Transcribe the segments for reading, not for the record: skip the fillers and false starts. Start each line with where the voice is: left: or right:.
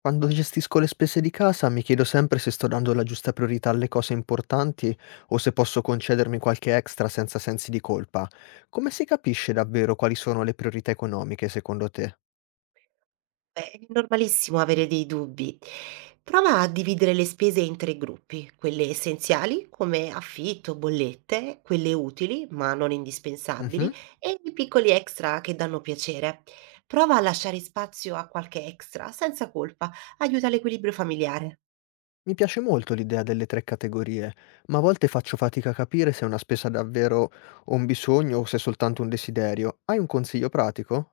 left: Quando gestisco le spese di casa mi chiedo sempre se sto dando la giusta priorità alle cose importanti o se posso concedermi qualche extra senza sensi di colpa. Come si capisce davvero quali sono le priorità economiche secondo te?
right: Beh, è normalissimo avere dei dubbi. Prova a dividere le spese in tre gruppi, quelle essenziali come affitto, bollette, quelle utili ma non
left: Mhm.
right: indispensabili e i piccoli extra che danno piacere. Prova a lasciare spazio a qualche extra senza colpa, aiuta l'equilibrio familiare.
left: Mi piace molto l'idea delle tre categorie, ma a volte faccio fatica a capire se è una spesa davvero un bisogno o se è soltanto un desiderio. Hai un consiglio pratico?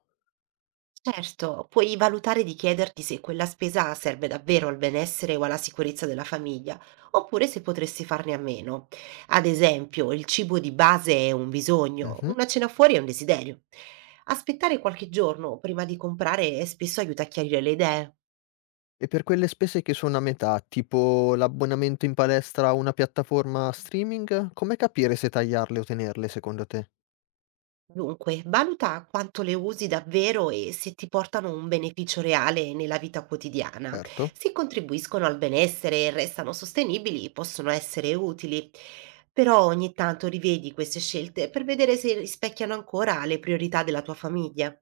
right: Certo, puoi valutare di chiederti se quella spesa serve davvero al benessere o alla sicurezza della famiglia, oppure se potresti farne a meno. Ad esempio, il cibo di base è un bisogno,
left: Mhm.
right: una cena fuori è un desiderio. Aspettare qualche giorno prima di comprare spesso aiuta a chiarire le idee.
left: E per quelle spese che sono a metà, tipo l'abbonamento in palestra a una piattaforma streaming, come capire se tagliarle o tenerle secondo te?
right: Dunque, valuta quanto le usi davvero e se ti portano un beneficio reale nella vita quotidiana.
left: Certo.
right: Se contribuiscono al benessere e restano sostenibili, possono essere utili. Però ogni tanto rivedi queste scelte per vedere se rispecchiano ancora le priorità della tua famiglia.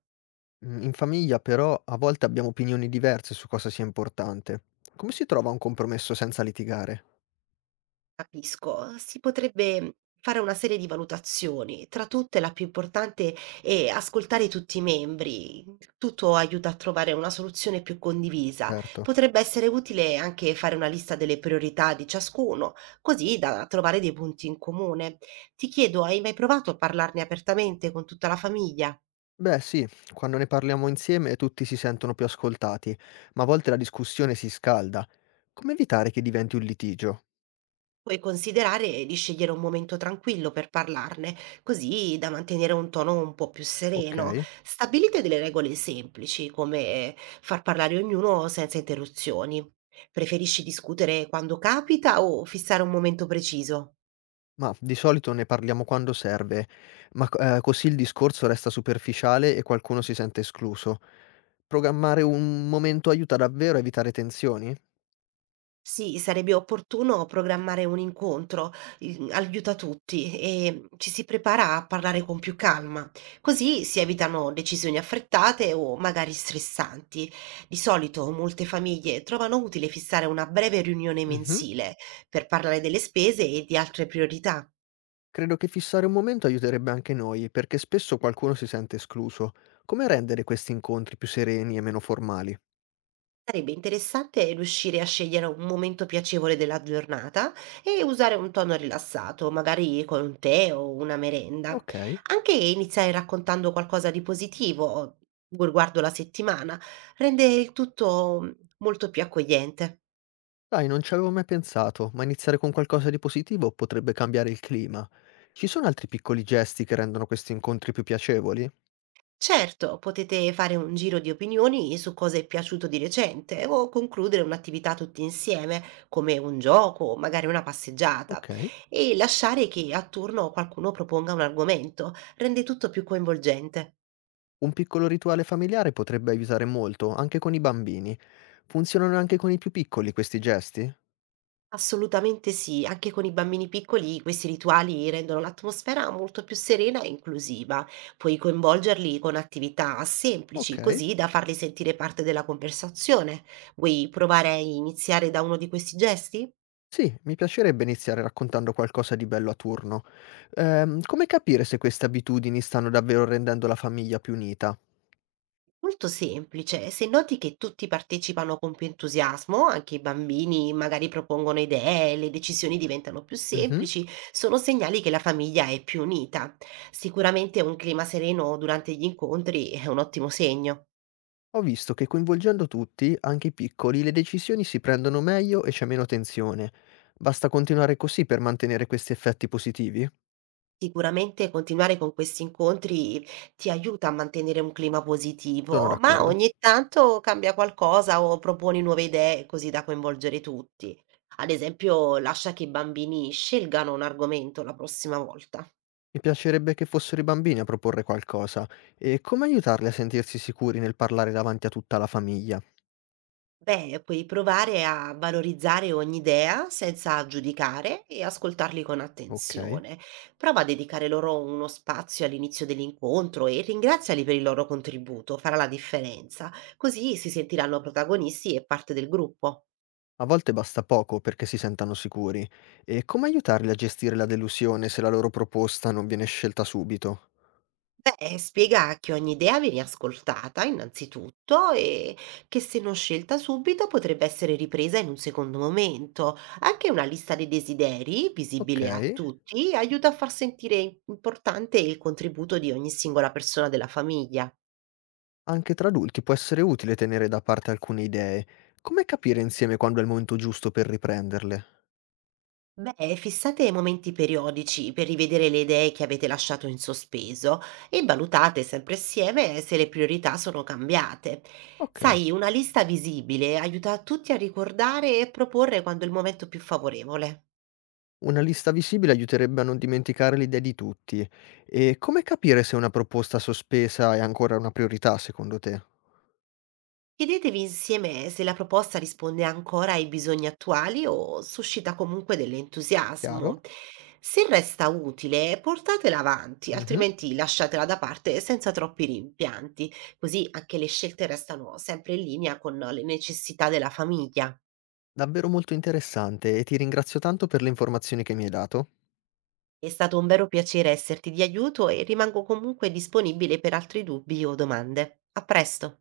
left: Mm, in famiglia però a volte abbiamo opinioni diverse su cosa sia importante. Come si trova un compromesso senza litigare?
right: Capisco. Si potrebbe fare una serie di valutazioni, tra tutte la più importante è ascoltare tutti i membri. Tutto aiuta a trovare una soluzione più condivisa.
left: Certo.
right: Potrebbe essere utile anche fare una lista delle priorità di ciascuno, così da trovare dei punti in comune. Ti chiedo, hai mai provato a parlarne apertamente con tutta la famiglia?
left: Beh sì, quando ne parliamo insieme tutti si sentono più ascoltati, ma a volte la discussione si scalda. Come evitare che diventi un litigio?
right: Puoi considerare di scegliere un momento tranquillo per parlarne, così da mantenere un tono un po' più sereno.
left: Ok.
right: Stabilite delle regole semplici, come far parlare ognuno senza interruzioni. Preferisci discutere quando capita o fissare un momento preciso?
left: Mah, di solito ne parliamo quando serve, ma c così il discorso resta superficiale e qualcuno si sente escluso. Programmare un momento aiuta davvero a evitare tensioni?
right: Sì, sarebbe opportuno programmare un incontro, aiuta tutti e ci si prepara a parlare con più calma, così si evitano decisioni affrettate o magari stressanti. Di solito molte famiglie trovano utile fissare una breve riunione
left: Mh-mh.
right: mensile per parlare delle spese e di altre priorità.
left: Credo che fissare un momento aiuterebbe anche noi, perché spesso qualcuno si sente escluso. Come rendere questi incontri più sereni e meno formali?
right: Sarebbe interessante riuscire a scegliere un momento piacevole della giornata e usare un tono rilassato, magari con un tè o una merenda.
left: Okay.
right: Anche iniziare raccontando qualcosa di positivo riguardo la settimana rende il tutto molto più accogliente.
left: Dai, non ci avevo mai pensato, ma iniziare con qualcosa di positivo potrebbe cambiare il clima. Ci sono altri piccoli gesti che rendono questi incontri più piacevoli?
right: Certo, potete fare un giro di opinioni su cosa è piaciuto di recente o concludere un'attività tutti insieme, come un gioco o magari una passeggiata,
left: Okay.
right: e lasciare che a turno qualcuno proponga un argomento, rende tutto più coinvolgente.
left: Un piccolo rituale familiare potrebbe aiutare molto, anche con i bambini. Funzionano anche con i più piccoli questi gesti?
right: Assolutamente sì, anche con i bambini piccoli questi rituali rendono l'atmosfera molto più serena e inclusiva. Puoi coinvolgerli con attività
left: Ok.
right: semplici, così da farli sentire parte della conversazione. Vuoi provare a iniziare da uno di questi gesti?
left: Sì, mi piacerebbe iniziare raccontando qualcosa di bello a turno. Come capire se queste abitudini stanno davvero rendendo la famiglia più unita?
right: Molto semplice, se noti che tutti partecipano con più entusiasmo, anche i bambini magari propongono idee, le decisioni diventano più
left: Mhm.
right: semplici, sono segnali che la famiglia è più unita. Sicuramente un clima sereno durante gli incontri è un ottimo segno.
left: Ho visto che coinvolgendo tutti, anche i piccoli, le decisioni si prendono meglio e c'è meno tensione. Basta continuare così per mantenere questi effetti positivi?
right: Sicuramente continuare con questi incontri ti aiuta a mantenere un clima
left: Sono
right: positivo, ma
left: d'accordo.
right: ogni tanto cambia qualcosa o proponi nuove idee così da coinvolgere tutti. Ad esempio, lascia che i bambini scelgano un argomento la prossima volta.
left: Mi piacerebbe che fossero i bambini a proporre qualcosa. E come aiutarli a sentirsi sicuri nel parlare davanti a tutta la famiglia?
right: Beh, puoi provare a valorizzare ogni idea senza giudicare e ascoltarli con
left: Ok.
right: attenzione. Prova a dedicare loro uno spazio all'inizio dell'incontro e ringraziali per il loro contributo, farà la differenza. Così si sentiranno protagonisti e parte del gruppo.
left: A volte basta poco perché si sentano sicuri. E come aiutarli a gestire la delusione se la loro proposta non viene scelta subito?
right: Beh, spiega che ogni idea viene ascoltata innanzitutto e che se non scelta subito potrebbe essere ripresa in un secondo momento. Anche una lista dei desideri,
left: Ok.
right: visibile a tutti, aiuta a far sentire importante il contributo di ogni singola persona della famiglia.
left: Anche tra adulti può essere utile tenere da parte alcune idee. Come capire insieme quando è il momento giusto per riprenderle?
right: Beh, fissate momenti periodici per rivedere le idee che avete lasciato in sospeso e valutate sempre assieme se le priorità sono cambiate.
left: Ok.
right: Sai, una lista visibile aiuta tutti a ricordare e proporre quando è il momento più favorevole.
left: Una lista visibile aiuterebbe a non dimenticare le idee di tutti. E come capire se una proposta sospesa è ancora una priorità secondo te?
right: Chiedetevi insieme se la proposta risponde ancora ai bisogni attuali o suscita comunque
left: Chiaro?
right: dell'entusiasmo. Se resta utile, portatela avanti,
left: Mhm.
right: altrimenti lasciatela da parte senza troppi rimpianti, così anche le scelte restano sempre in linea con le necessità della famiglia.
left: Davvero molto interessante e ti ringrazio tanto per le informazioni che mi hai dato.
right: È stato un vero piacere esserti di aiuto e rimango comunque disponibile per altri dubbi o domande. A presto!